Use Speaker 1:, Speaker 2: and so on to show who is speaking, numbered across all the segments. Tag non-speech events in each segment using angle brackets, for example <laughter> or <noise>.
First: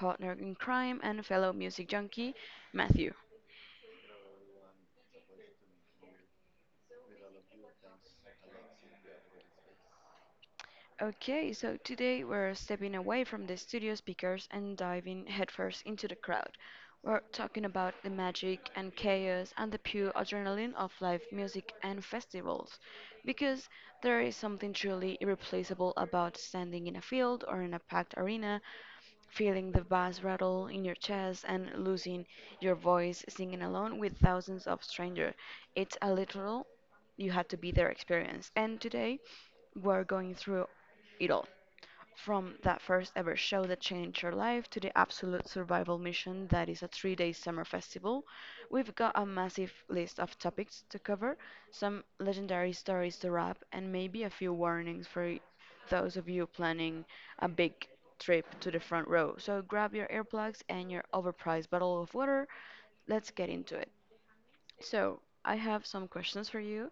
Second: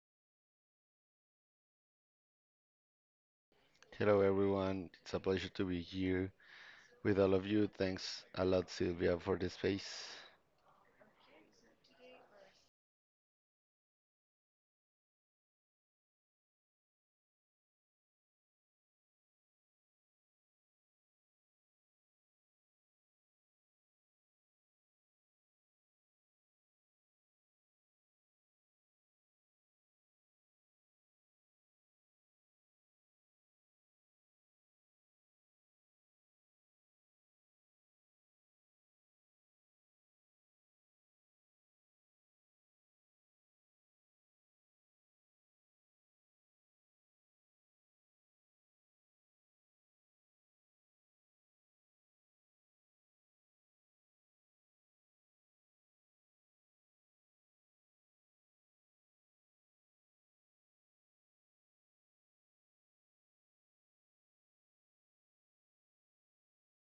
Speaker 1: partner in crime and fellow music junkie, Matthew.
Speaker 2: Hello, everyone. It's a pleasure to be here with all of you. Thanks a lot, Sylvia, for the space.
Speaker 1: Okay, so today we're stepping away from the studio speakers and diving headfirst into the crowd. We're talking about the magic and chaos and the pure adrenaline of live music and festivals. Because there is something truly irreplaceable about standing in a field or in a packed arena, feeling the bass rattle in your chest and losing your voice singing along with thousands of strangers. It's a literal you had to be their experience. And today, we're going through it all. From that first ever show that changed your life to the Absolute Survival Mission, that is a 3-day summer festival, we've got a massive list of topics to cover, some legendary stories to wrap, and maybe a few warnings for those of you planning a big trip to the front row. So grab your earplugs and your overpriced bottle of water. Let's get into it. So, I have some questions for you.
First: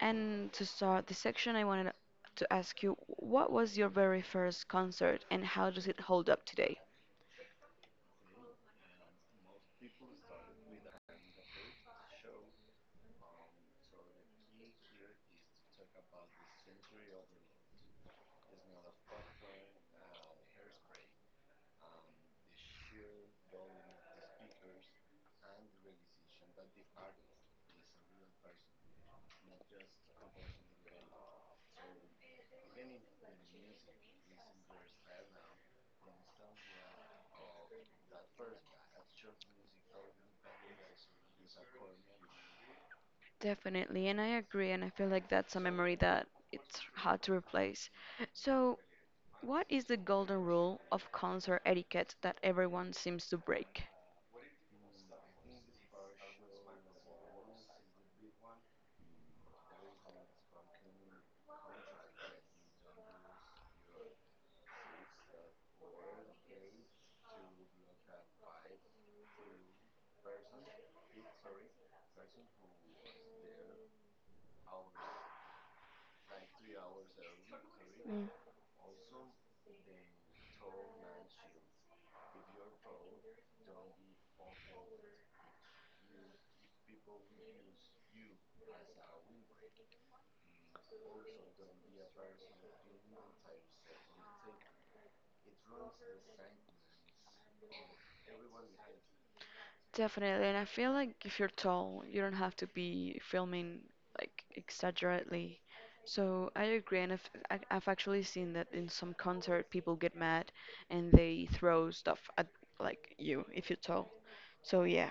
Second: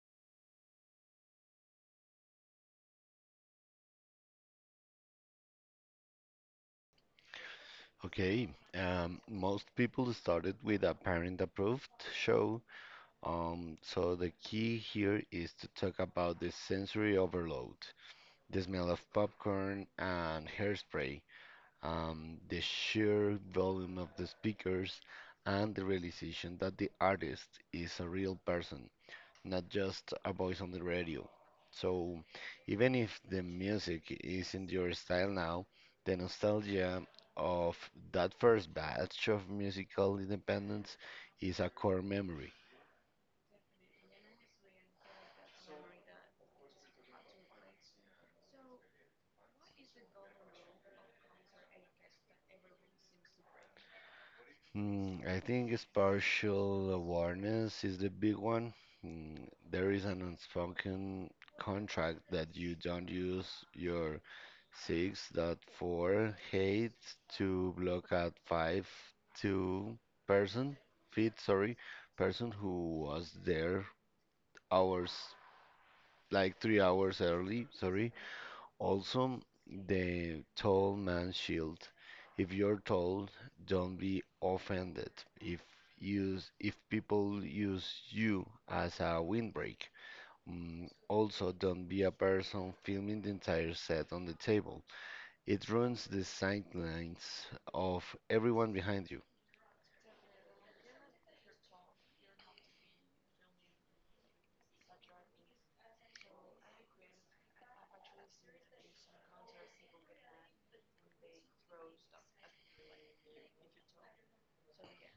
Speaker 1: And to start this section, I wanted to ask you what was your very first concert and how does it hold up today?
Speaker 2: Okay, most people started with a parent-approved show, so the key here is to talk about the sensory overload, the smell of popcorn and hairspray, the sheer volume of the speakers, and the realization that the artist is a real person not just a voice on the radio. So even if the music isn't your style now, the nostalgia of that first batch of musical independence is a core memory.
Speaker 1: Definitely, and I agree, and I feel like that's a memory that it's hard to replace. So, what is the golden rule of concert etiquette that everyone seems to break?
Speaker 2: I think spatial awareness is the big one. Hmm, there is an unspoken contract that you don't use your Six dot four hate to block out five to person feet, sorry, person who was there hours, like 3 hours early, sorry, also the tall man shield. If you're told, don't be offended if if people use you as a windbreak. Also, don't be a person filming the entire set on the table, it ruins the sightlines of everyone behind you.
Speaker 1: Definitely, and I feel like if you're tall, you don't have to be filming like exaggerately. So I agree, and if, I've actually seen that in some concert, people get mad and they throw stuff at like you if you're tall. So yeah,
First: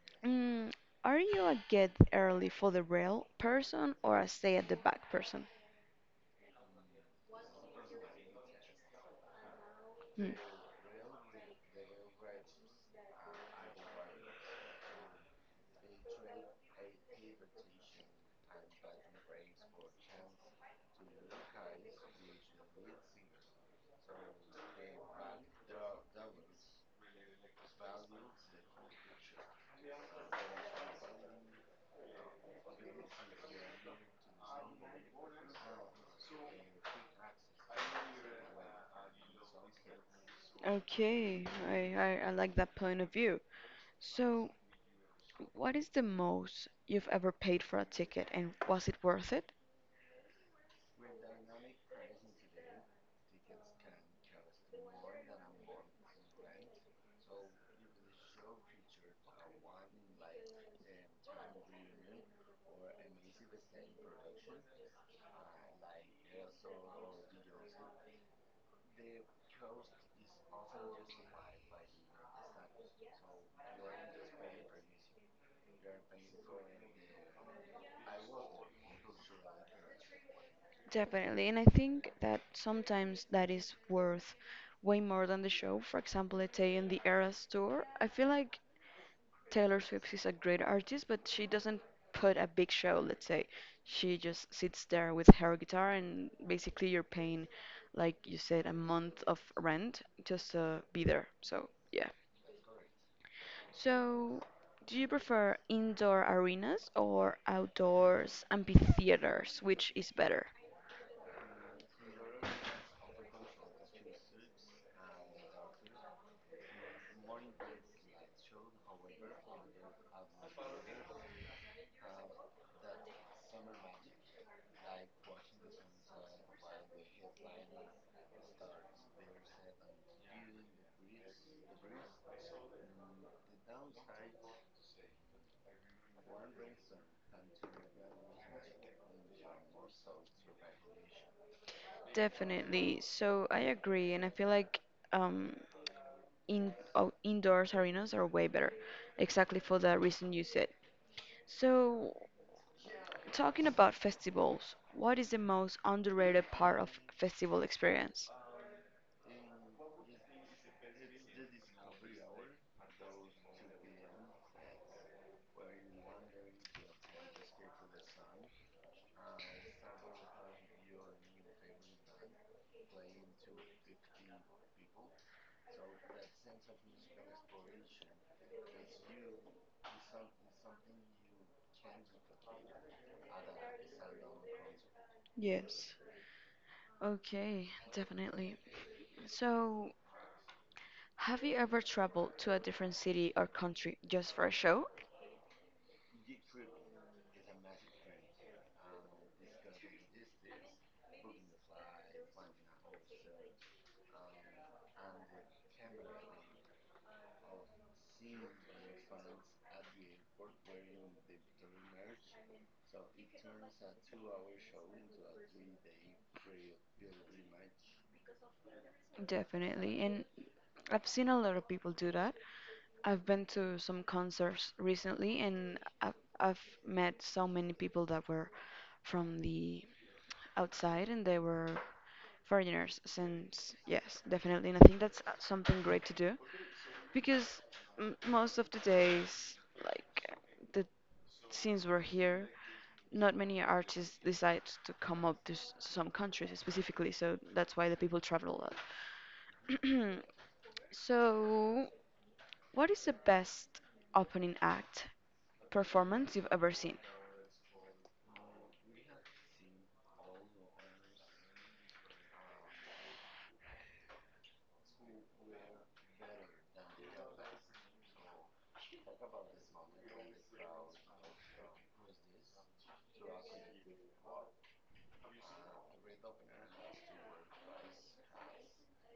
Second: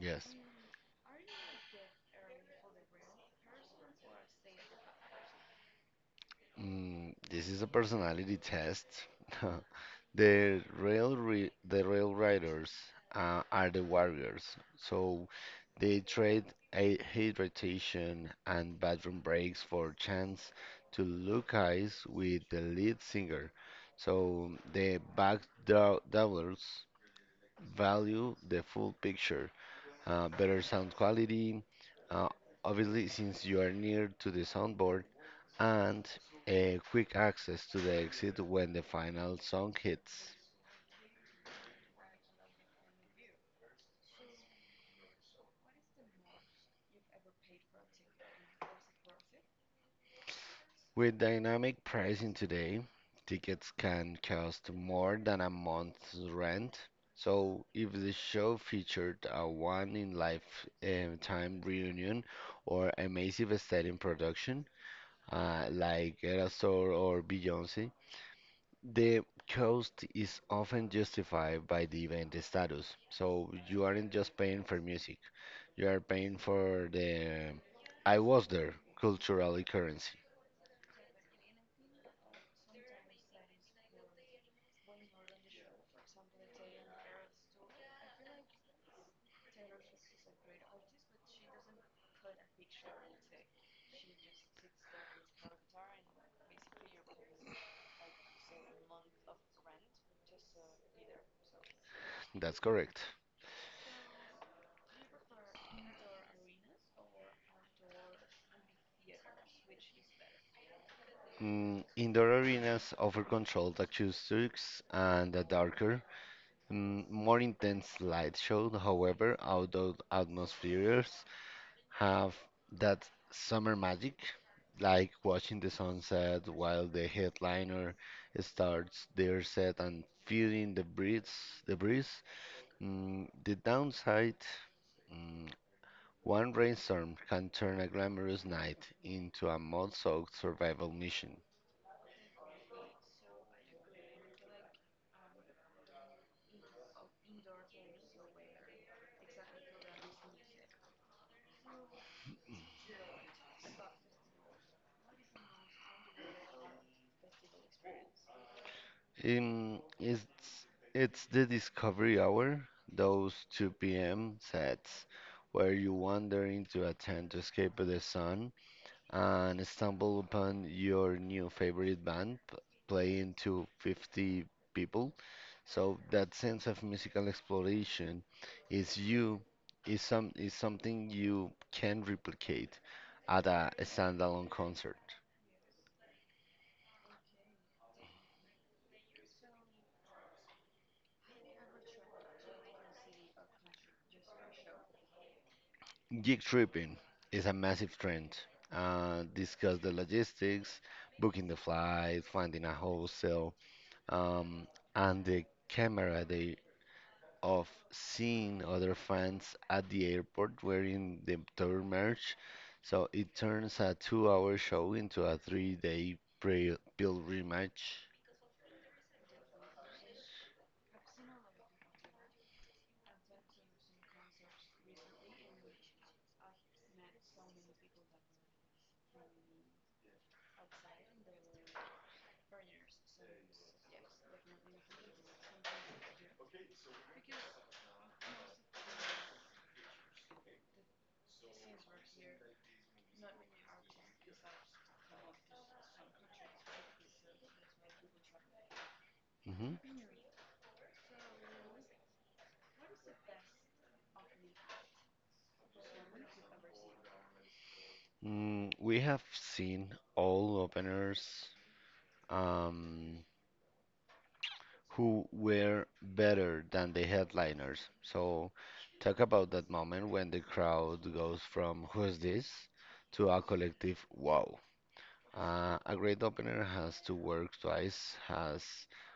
Speaker 2: Yes.
Speaker 1: mm, are you a get early for the rail person or a stay at the back person?
Speaker 2: This is a personality test. <laughs>
Speaker 1: Hmm.
Speaker 2: The rail riders are the warriors, so they trade a hydration and bathroom breaks for chance to look eyes with the lead singer. So the back doublers value the full picture. Better sound quality. Uh, obviously, since you are near to the soundboard and a quick access to the exit when the final song hits.
Speaker 1: Okay, I like that point of view. So, what is the most you've ever paid for a ticket, and was it worth it?
Speaker 2: With dynamic pricing today, tickets can cost more than a month's rent. So, if the show featured a one in lifetime reunion or a massive stadium production, like Erasure or Beyoncé, the cost is often justified by the event status. So you aren't just paying for music, you are paying for the I was there cultural currency.
Speaker 1: Definitely, and I think that sometimes that is worth way more than the show. For example, let's say in the Eras tour, I feel like Taylor Swift is a great artist, but she doesn't put a big show, let's say. She just sits there with her guitar, and basically you're paying, like you said, a month of rent just to be there. So, yeah.
Speaker 2: That's correct.
Speaker 1: So, do you prefer indoor arenas or outdoors amphitheaters? Which is better?
Speaker 2: Indoor arenas offer controlled acoustics and a darker, more intense light show. However, outdoor atmospheres have that summer magic, like watching the sunset while the headliner starts their set and feeling the breeze. The breeze. The downside, mm, one rainstorm can turn a glamorous night into a mud-soaked survival mission.
Speaker 1: Definitely. So I agree, and I feel like um, in indoors arenas are way better, exactly for the reason you said. So, talking about festivals, what is the most underrated part of festival experience?
Speaker 2: Um, it's it's the discovery hour, those 2 p.m. sets where you wander into a tent to escape the sun and stumble upon your new favorite band playing to 50 people. So that sense of musical exploration is you is some is something you can replicate at a standalone concert.
Speaker 1: Yes. Okay, definitely. So, have you ever traveled to a different city or country just for a show?
Speaker 2: Gig tripping is a massive trend. Discuss the logistics, booking the flight, finding a hostel, um, and the camera of seeing other fans at the airport wearing the tour merch, so it turns a 2-hour show into a 3-day pilgrimage.
Speaker 1: Definitely, and I've seen a lot of people do that. I've been to some concerts recently and I've met so many people that were from the outside and they were foreigners since yes definitely and I think that's something great to do because m most of the days like the since we're here not many artists decide to come up to some countries specifically so that's why the people travel
Speaker 2: Mhm.
Speaker 1: a lot <clears throat> so what is the best opening act performance you've ever seen?
Speaker 2: We have seen all openers um, who were better than the headliners. So, talk about that moment when the crowd goes from "Who's this?" to a collective "Wow." A great opener has to work twice as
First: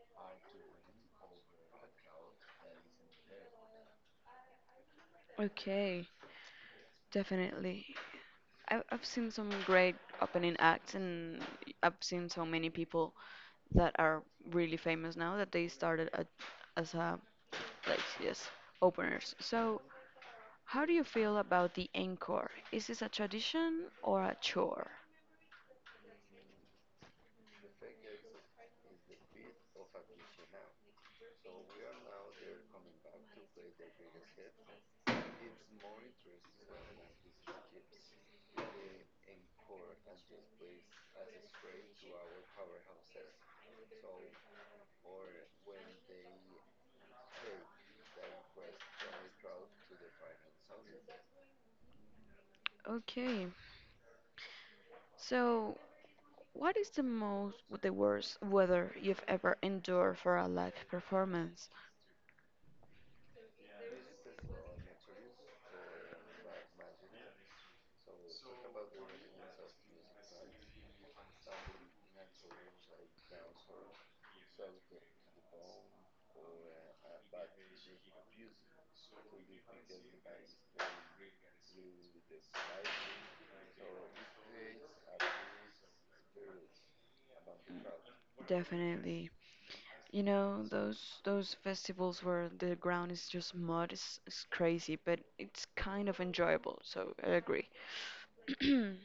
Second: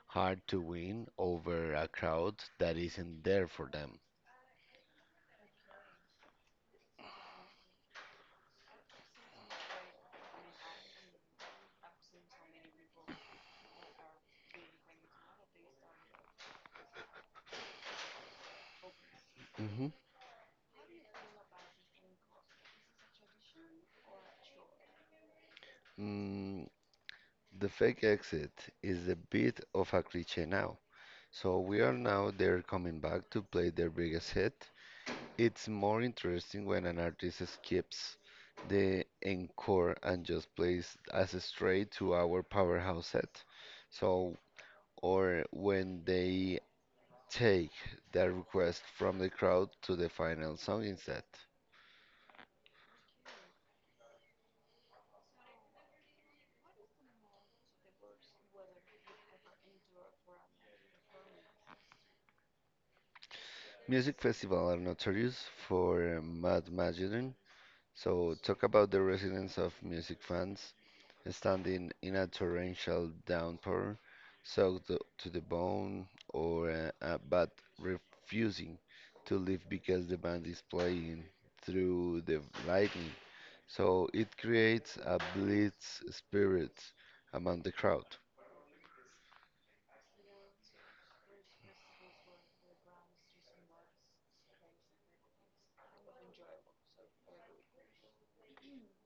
Speaker 2: hard to win over a crowd that isn't there for them.
Speaker 1: Okay, definitely. I've seen some great opening acts, and I've seen so many people that are really famous now that they started as a, like, yes, openers. So,
Speaker 2: Hmm.
Speaker 1: how do you feel about the encore? Is this a tradition or a chore?
Speaker 2: Mm, the fake exit is a bit of a cliche now. So we are now they're coming back to play their biggest hit. It's more interesting when an artist skips the encore and just plays as a straight to our powerhouse set. So or when they take that request from the crowd to the final song instead.
Speaker 1: Okay, so what is the worst weather you've ever endured for a live performance?
Speaker 2: Music festivals are notorious for mad magic, so talk about the residents of music fans standing in a torrential downpour, soaked to the bone, or but refusing to leave because the band is playing through the lightning. So it creates a blitz spirit among the crowd.
Speaker 1: Definitely. You know, those festivals where the ground is just mud is crazy, but it's kind of enjoyable, so I agree. <clears throat>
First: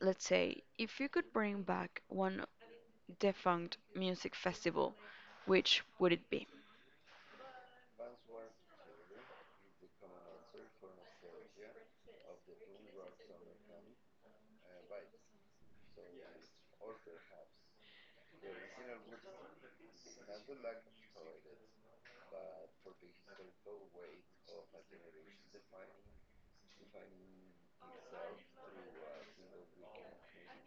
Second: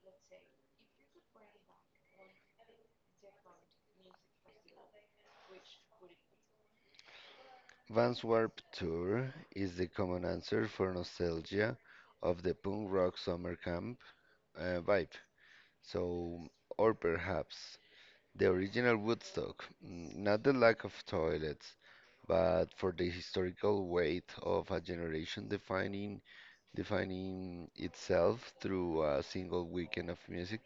Speaker 1: Let's say if you could bring back one defunct music festival, which would it be?
Speaker 2: Vans Warped Tour is the common answer for nostalgia of the punk rock summer camp vibe. So, or perhaps the original Woodstock, not the lack of toilets, but for the historical weight of a generation defining itself through a single weekend of music.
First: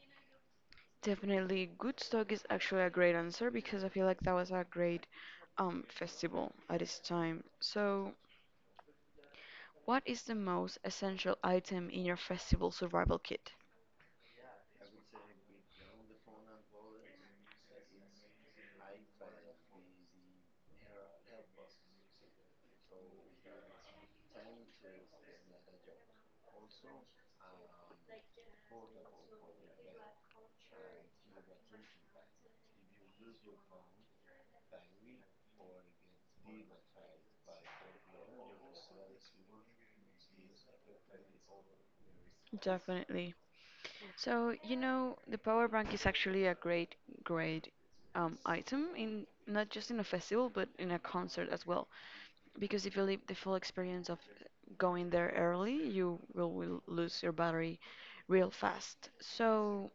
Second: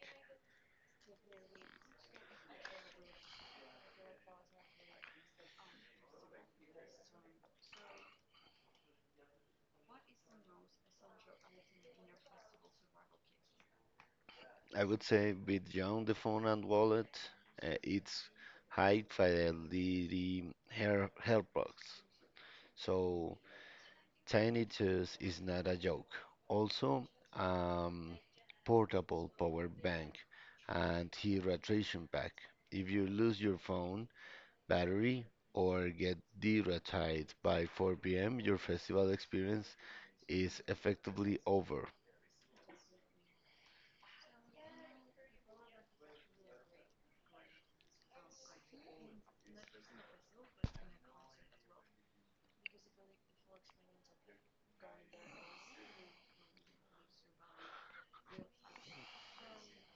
Speaker 1: Definitely Woodstock is actually a great answer because I feel like that was a great festival at its time. So, what is the most essential item in your festival survival kit?
Speaker 2: I would say beyond the phone and wallet, it's high fidelity hairbox. So Tiny Toons is not a joke. Also, um, portable power bank and hydration pack. If you lose your phone battery or get dehydrated by 4 p.m., your festival experience is effectively over.
Speaker 1: Definitely. So, you know, the power bank is actually a great item in not just in a festival but in a concert as well. Because if you leave the full experience of going there early, will lose your battery real fast. So,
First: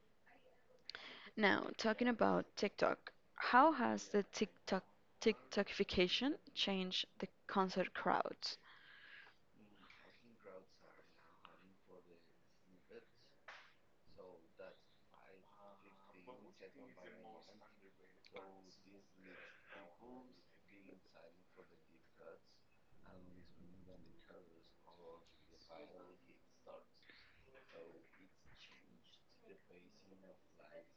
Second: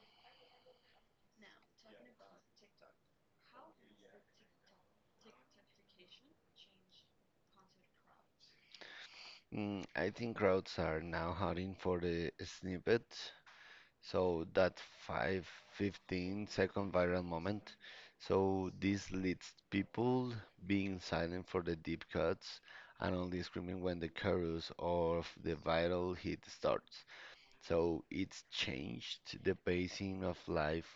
Speaker 1: now talking about TikTok, how has the TikTokification changed the concert crowds?
Speaker 2: I think crowds are now hunting for the snippet, so that 5, 15-second viral moment. So this leads people being silent for the deep cuts and only screaming when the chorus of the viral hit starts. So it's changed the pacing of live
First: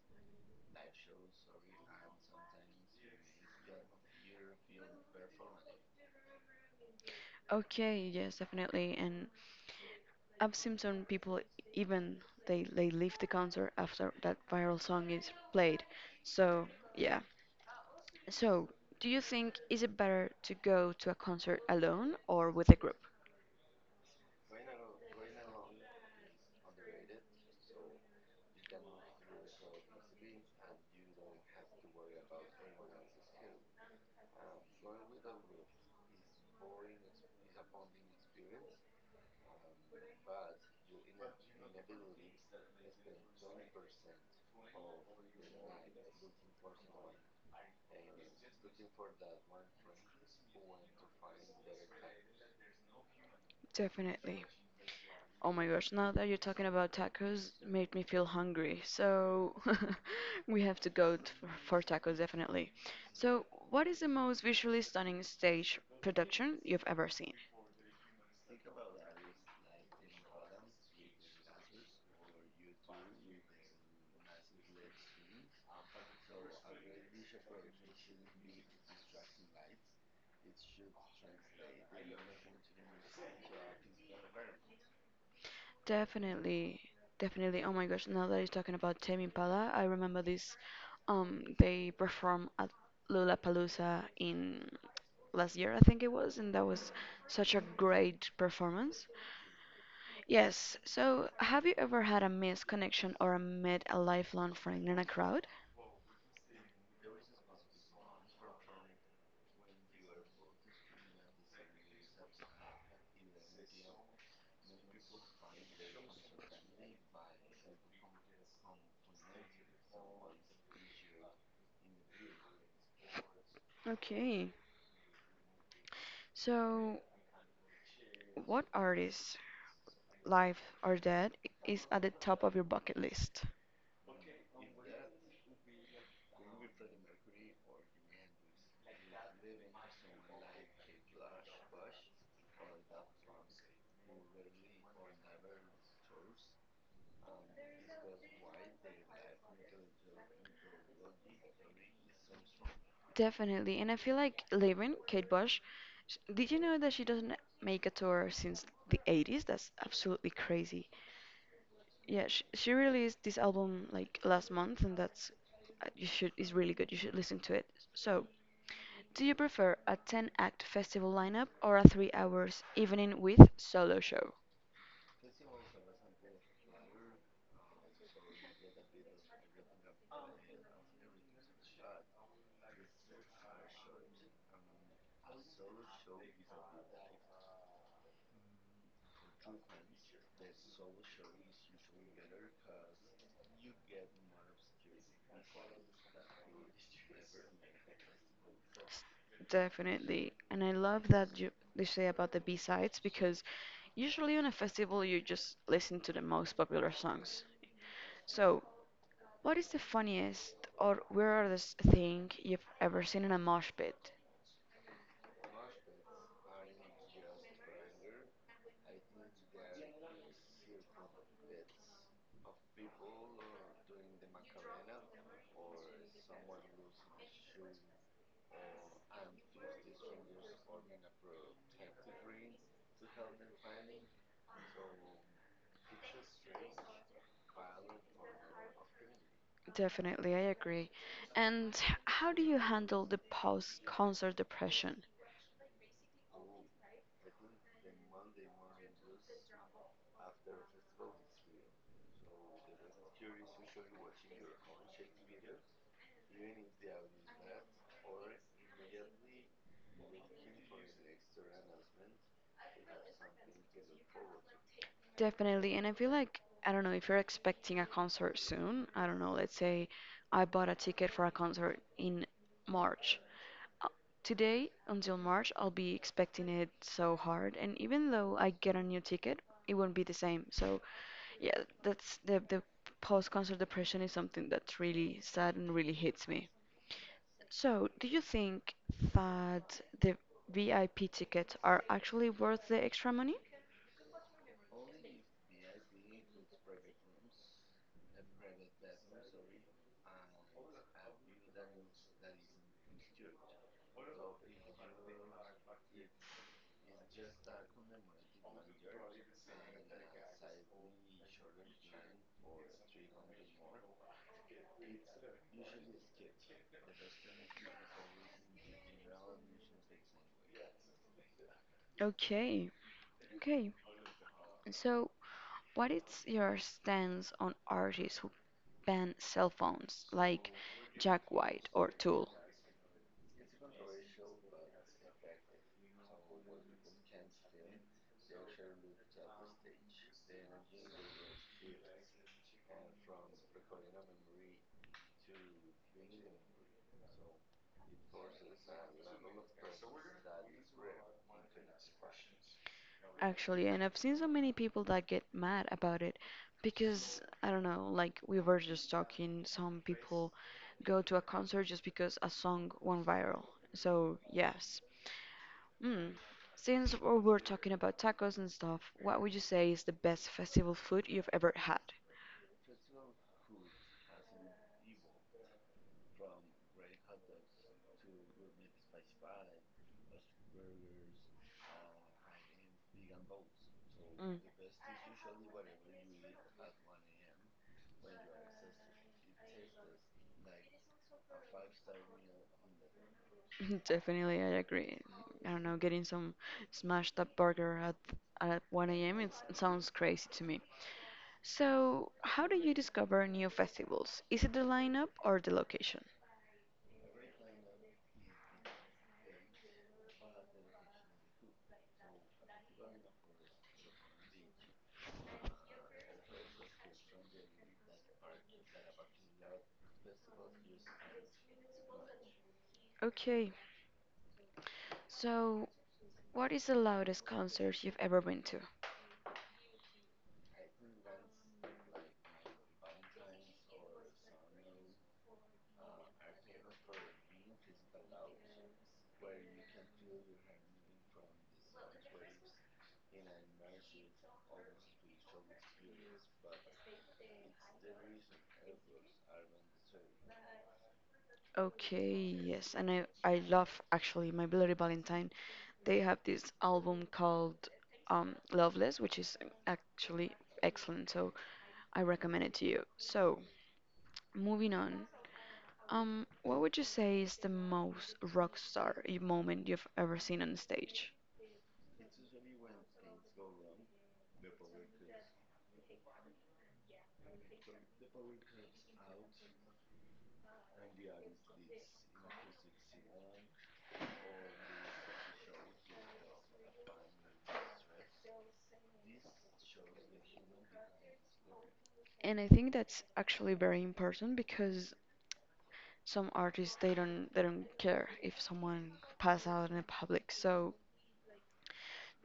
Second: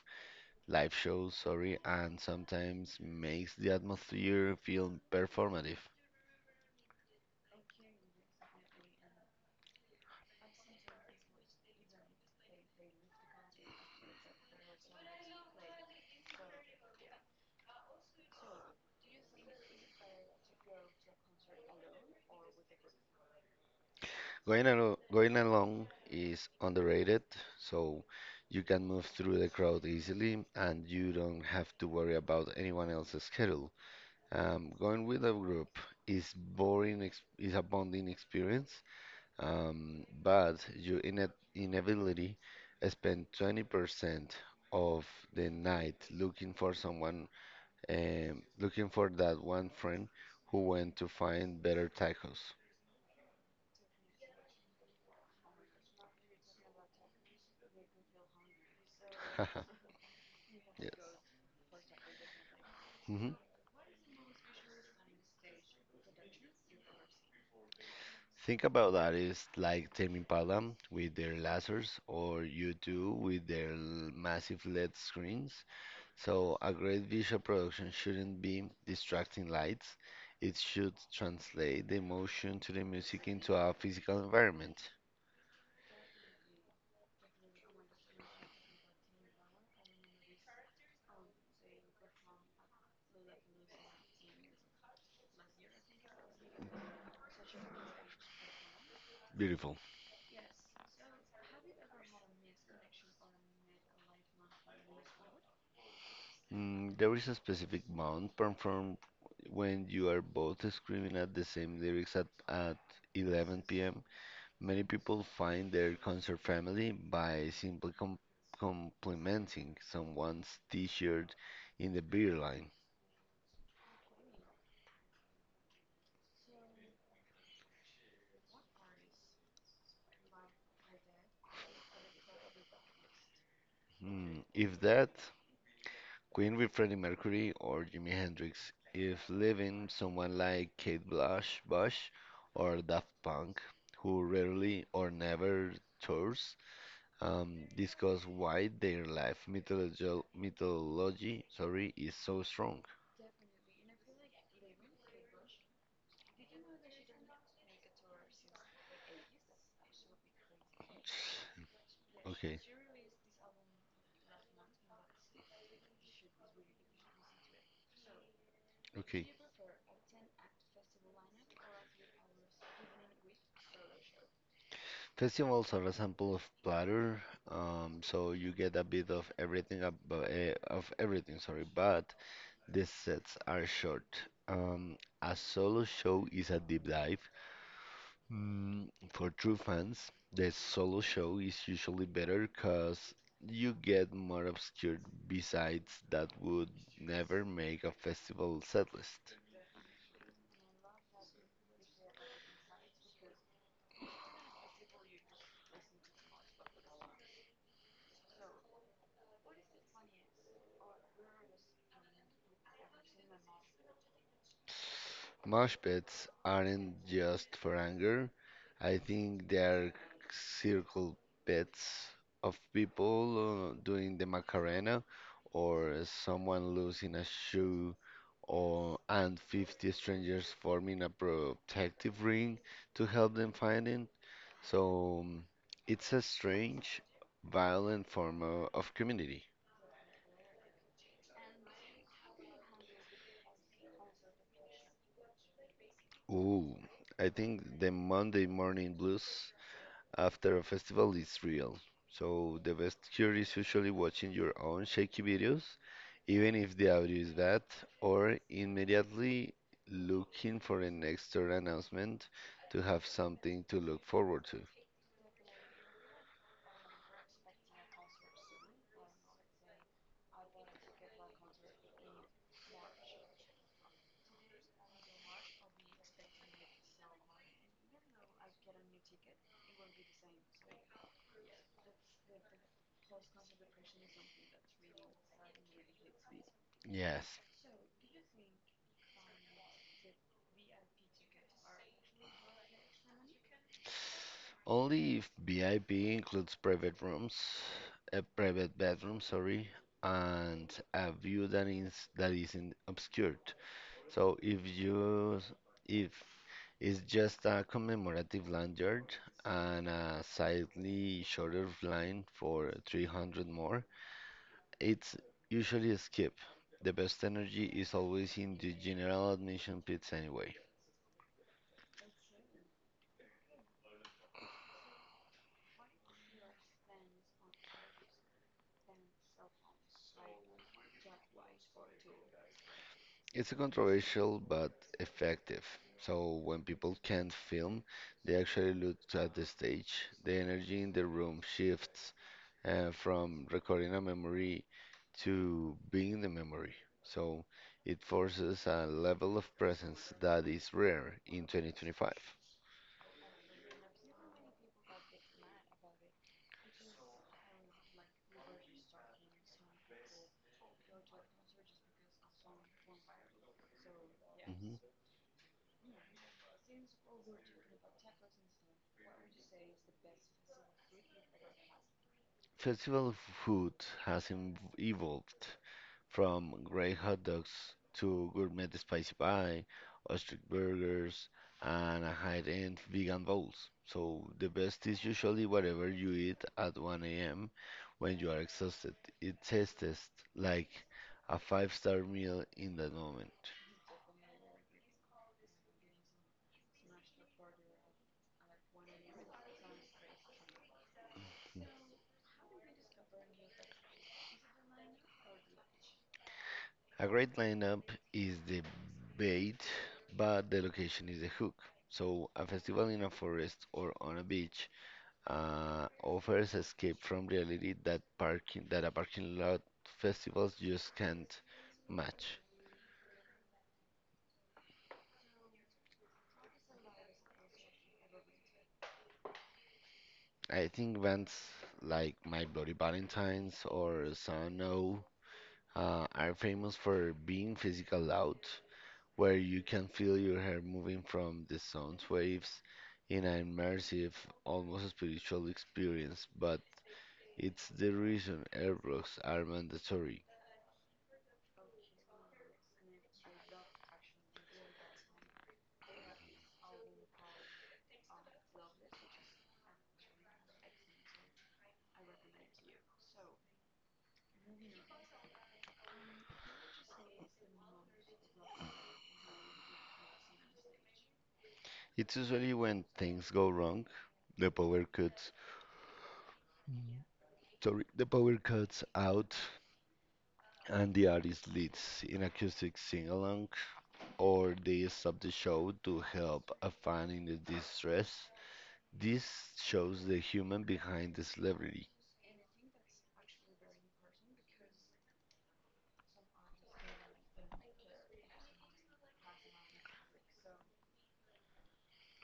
Speaker 2: live shows, sorry, and sometimes makes the atmosphere feel performative.
Speaker 1: Okay, yes, definitely. And I've seen some people even they leave the concert after that viral song is played. So yeah. So do you think is it better to go to a concert alone or with a group?
Speaker 2: Going alone is underrated, so you can move through the crowd easily and you don't have to worry about anyone else's schedule. Going with a group is boring ex is a bonding experience, but you inevitably spend 20% of the night looking for someone, looking for that one friend who went to find better tacos.
Speaker 1: Definitely. Oh my gosh, now that you're talking about tacos, made me feel hungry. So
Speaker 2: <laughs>
Speaker 1: <laughs> we have to
Speaker 2: Yes.
Speaker 1: go for tacos definitely.
Speaker 2: Mm-hmm.
Speaker 1: So what is the most visually stunning stage production you've ever seen?
Speaker 2: Think about that is like Tame Impala with their lasers or U2 with their massive LED screens. So a great visual production shouldn't be distracting lights. It should translate the emotion to the music into a physical environment.
Speaker 1: Definitely, Definitely. Oh my gosh, now that he's talking about Tame Impala, I remember this. They performed at Lollapalooza in last year, I think it was, and that was such a great performance.
Speaker 2: Beautiful.
Speaker 1: Yes, so have you ever had a missed connection or met a lifelong friend in a crowd?
Speaker 2: There is a specific bound performed when you are both screaming at the same lyrics at 11 p.m. Many people find their concert family by simply complimenting someone's t-shirt in the beer line.
Speaker 1: Okay, so what artist, live or dead, is at the top of your bucket list?
Speaker 2: If that, Queen with Freddie Mercury or Jimi Hendrix. If living, someone like Kate Bush or Daft Punk, who rarely or never tours, discuss why their life mythology, sorry, is so strong.
Speaker 1: Definitely. And I feel like Lauren, Kate Bush, did you know that she doesn't make a tour since the 80s? That's absolutely crazy. Yeah,
Speaker 2: Okay,
Speaker 1: she released this album like last month, and that's you should is really good. You should listen to it. So, do
Speaker 2: okay.
Speaker 1: you prefer a 10-act festival lineup or a 3 hours evening with solo show?
Speaker 2: Festivals are a sample of platter, so you get a bit of everything ab of everything, sorry, but the sets are short. Um, a solo show is a deep dive. For true fans, the solo show is usually better because you get more obscure besides that would never make a festival
Speaker 1: S-
Speaker 2: setlist.
Speaker 1: Definitely. And I love that you they say about the B-sides because usually on a festival you just listen to the most popular songs. So, what is the funniest or weirdest thing you've ever seen in a mosh pit?
Speaker 2: Mosh pits aren't just for anger. I think they are circle pits of people doing the Macarena or someone losing a shoe or and 50 strangers forming a protective ring to help them find it. So it's a strange, violent form of community.
Speaker 1: Definitely, I agree. And how do you handle the post-concert depression?
Speaker 2: Ooh, I think the Monday morning blues after a festival is real. So the best cure is usually watching your own shaky videos, even if the audio is bad, or immediately looking for an extra announcement to have something to look forward to.
Speaker 1: Definitely. And I feel like, I don't know, if you're expecting a concert soon, I don't know, let's say I bought a ticket for a concert in March. Uh, Today until March, I'll be expecting it so hard. And even though I get a new ticket, it won't be the same. So, yeah, that's the post-concert depression is something that's really sad and really hits me.
Speaker 2: Yes,
Speaker 1: So, do you think that the VIP tickets are actually worth the extra money?
Speaker 2: only if VIP includes private rooms, a private bedroom, sorry, and a view that isn't obscured. So if it's just a commemorative lanyard and a slightly shorter line for 300 more, it's usually a skip. The best energy is always in the general admission pits anyway.
Speaker 1: Okay. Okay, so, what is your stance on artists who ban cell phones, like Jack White or Tool?
Speaker 2: It's controversial but effective. So when people can't film, they actually look at the stage. The energy in the room shifts, from recording a memory to being the memory. So it forces a level of presence that is rare in 2025.
Speaker 1: Actually, and I've seen so many people that get mad about it because I don't know, like we were just talking, some people go to a concert just because a song went viral. So,
Speaker 2: Mhm.
Speaker 1: yes. Mm. Since we're talking about tacos and stuff, what would you say is the best festival food you've ever had?
Speaker 2: Festival food has evolved from great hot dogs to gourmet spicy pie, ostrich burgers, and a high-end vegan bowls. So
Speaker 1: Mm.
Speaker 2: the best is usually whatever you eat at 1 a.m. when you are exhausted. It tastes like a five-star meal in that moment.
Speaker 1: <laughs> Definitely, I agree. I don't know, getting some smashed up burger at 1 a.m. It sounds crazy to me. So, how do you discover new festivals? Is it the lineup or the location?
Speaker 2: A great lineup is the bait, but the location is the hook. So a festival in a forest or on a beach offers escape from reality that a parking lot festivals just can't match.
Speaker 1: Okay, so what is the loudest concert you've ever been to?
Speaker 2: I think bands like My Bloody Valentines or Son O are famous for being physical loud, where you can feel your hair moving from the sound waves in an immersive, almost spiritual experience. But it's the reason airbrooks are mandatory.
Speaker 1: Okay, yes, and I love actually my Bloody Valentine. They have this album called Loveless, which is actually excellent, so I recommend it to you. So, moving on, what would you say is the most rock star moment you've ever seen on stage?
Speaker 2: It's usually when things go wrong, the power cuts, sorry, the power cuts out and the artist leads in acoustic sing-along or they stop the show to help a fan in the distress. This shows the human behind the celebrity.
Speaker 1: And I think that's actually very important because some artists they don't care if someone pass out in the public. So,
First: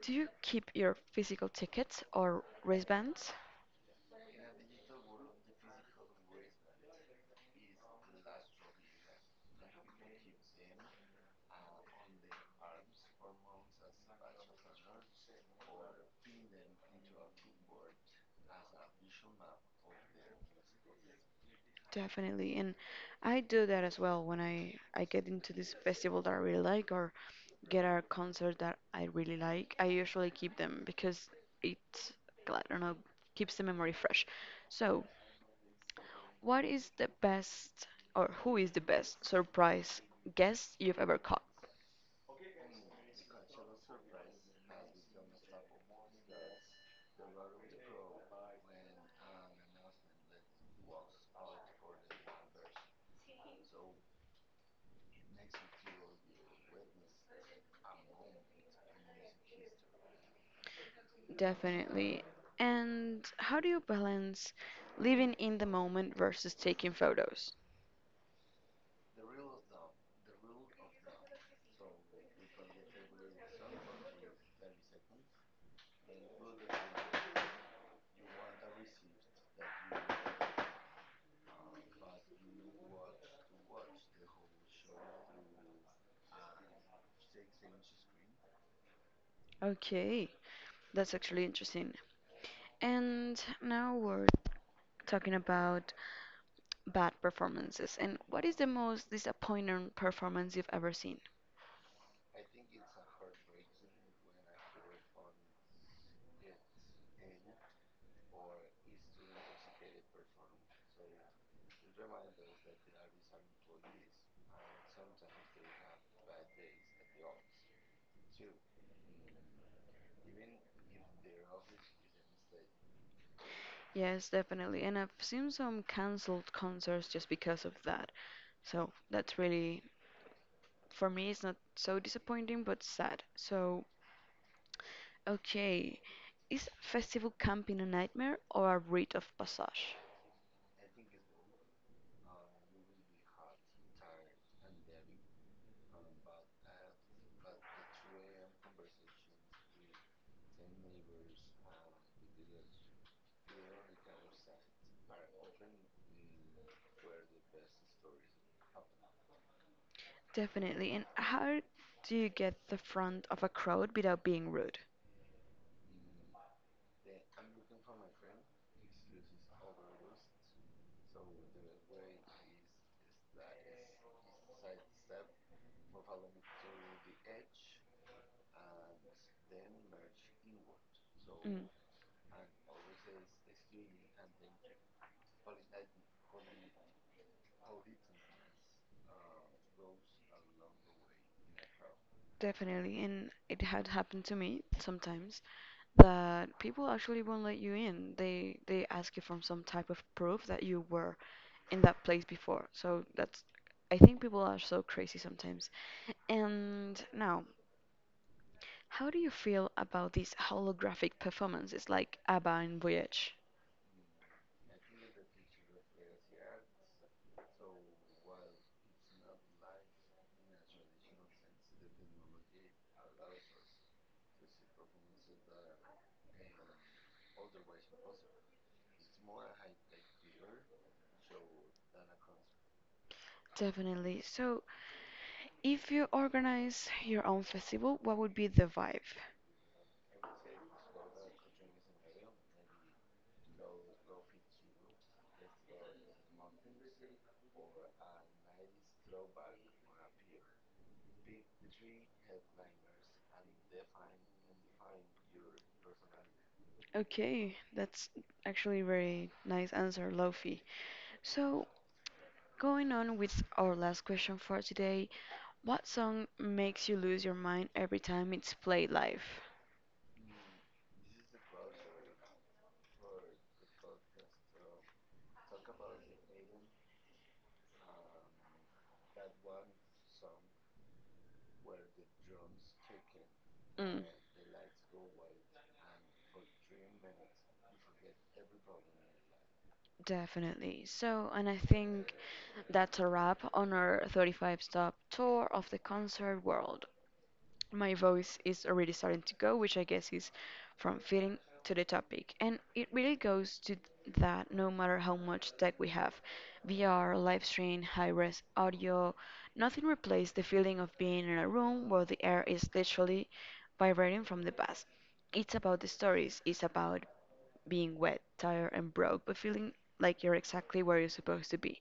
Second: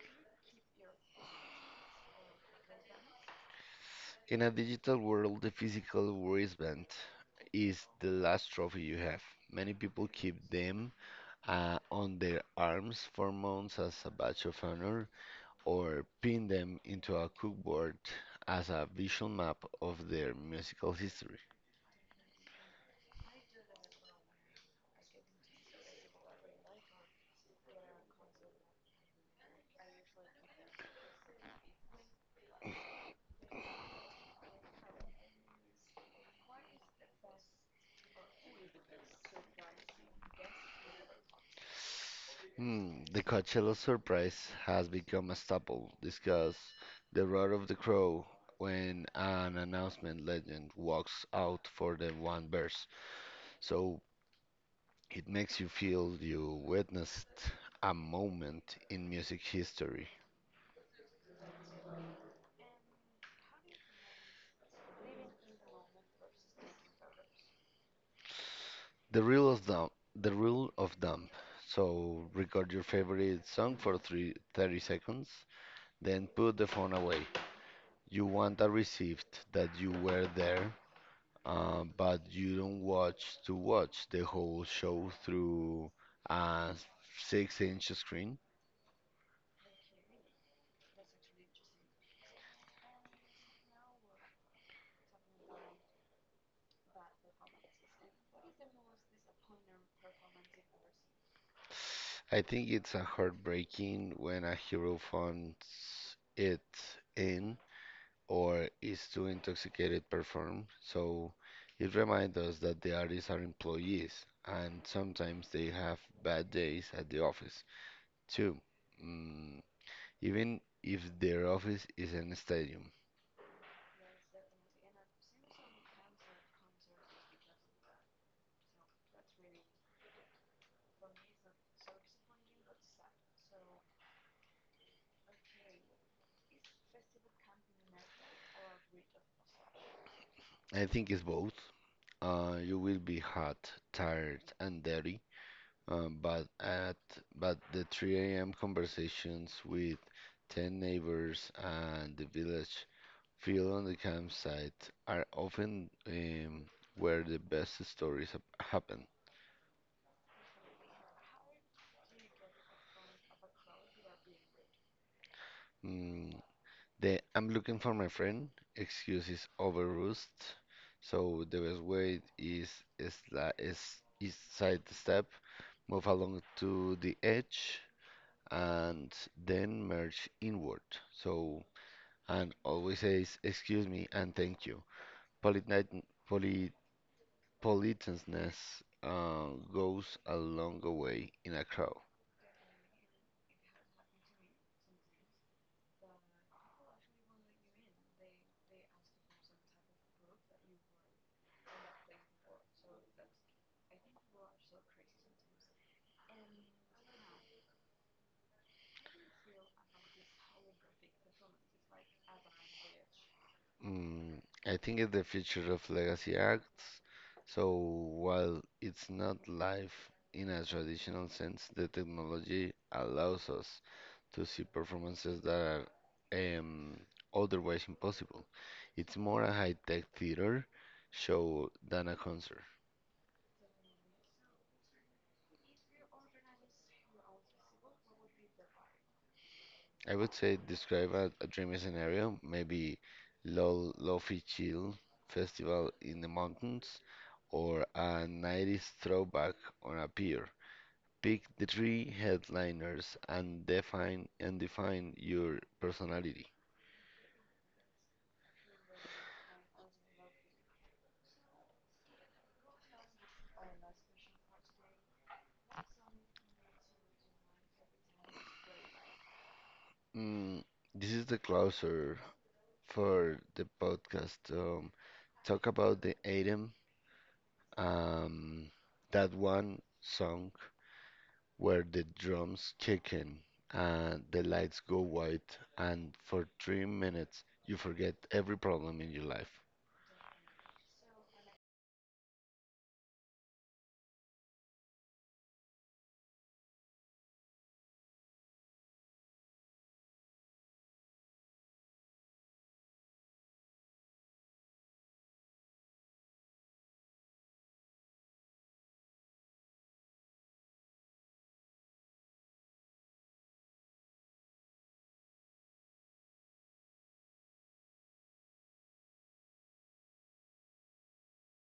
Speaker 1: do you keep your physical tickets or wristbands?
Speaker 2: In a digital world, the physical wristband is the last trophy you have. Many people keep them on their arms for months as a badge of honor or pin them into a cookboard as a visual map of their musical history.
Speaker 1: Definitely. And I do that as well when I get into this festival that I really like or get a concert that I really like. I usually keep them because it, I don't know, keeps the memory fresh. So, what is the best or who is the best surprise guest you've ever caught?
Speaker 2: The Coachella surprise has become a staple. Discuss the roar of the crow when an announcement legend walks out for the one verse. So it makes you feel you witnessed a moment in music history.
Speaker 1: Definitely. And how do you balance living in the moment versus taking photos?
Speaker 2: The rule of thumb, the rule of thumb. So record your favorite song for three, 30 seconds, then put the phone away. You want a receipt that you were there but you don't watch the whole show through a 6-inch screen.
Speaker 1: Okay, that's actually interesting. And now we're talking about bad performances. And what is the most disappointing performance you've ever seen?
Speaker 2: I think it's a heartbreaking when a hero finds it in or is too intoxicated to perform. So it reminds us that the artists are employees and sometimes they have bad days at the office too. Mm, even if their office is in a stadium.
Speaker 1: Yes, definitely. And I've seen some canceled concerts just because of that. So that's for me, it's not so disappointing, but sad. So, okay. Is festival camping a nightmare or a rite of passage?
Speaker 2: I think it's both. You will be hot, tired, and dirty, but at but the 3 a.m. conversations with 10 neighbors and the village field on the campsite are often where the best stories happen.
Speaker 1: Definitely. And how do you get the front of a crowd without being rude?
Speaker 2: Mm, the I'm looking for my friend excuse is overused, so the best way is, la- is sidestep, move along to the edge and then merge inward.
Speaker 1: Mm.
Speaker 2: So, and always says, excuse me and thank you. Politeness, polit, politeness uh, goes a long way in a crowd.
Speaker 1: Definitely, and it had happened to me sometimes that people actually won't let you in. They ask you for some type of proof that you were in that place before. So that's I think people are so crazy sometimes. And now, how do you feel about these holographic performances like ABBA and Voyage?
Speaker 2: Mm, I think it's the future of legacy acts. So while it's not live in a traditional sense, the technology allows us to see performances that are otherwise impossible. It's more a high-tech theater show than a concert.
Speaker 1: Definitely. So, if you organize your own festival, what would be the vibe?
Speaker 2: I would say describe a dreamy scenario, maybe low lo-fi chill festival in the mountains or a 90s throwback on a pier. Pick the three headliners and define your personality.
Speaker 1: Okay, that's actually very nice answer, Lofi. So, going on with our last question for today, what song makes you lose your mind every time it's played live?
Speaker 2: Mm, this is the closer for the podcast. Talk about the item, um, that one song where the drums kick in
Speaker 1: Mm.
Speaker 2: and the lights go white, and for 3 minutes you forget every problem in your life.
Speaker 1: Definitely. So, and I think that's a wrap on our 35 stop tour of the concert world. My voice is already starting to go, which I guess is from fitting to the topic. And it really goes to that no matter how much tech we have VR, live stream, high res audio nothing replaces the feeling of being in a room where the air is literally vibrating from the past. It's about the stories, it's about being wet, tired, and broke, but feeling like you're exactly where you're supposed to be.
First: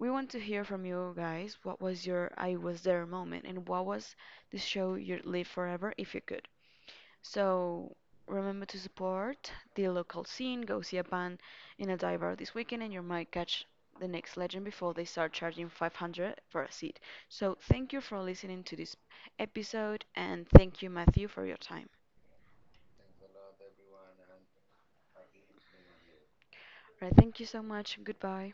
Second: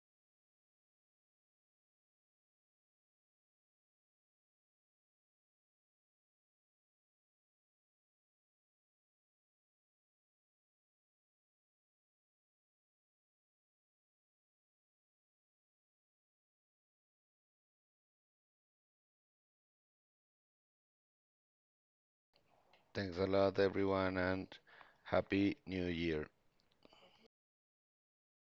Speaker 1: We want to hear from you guys. What was your I was there moment, and what was the show you'd live forever if you could? So remember to support the local scene. Go see a band in a dive bar this weekend, and you might catch the next legend before they start charging 500 for a seat. So thank you for listening to this episode, and thank you, Matthew, for your time.
Speaker 2: Thanks a lot, everyone, and happy New Year.
Speaker 1: Right, thank you so much. Goodbye.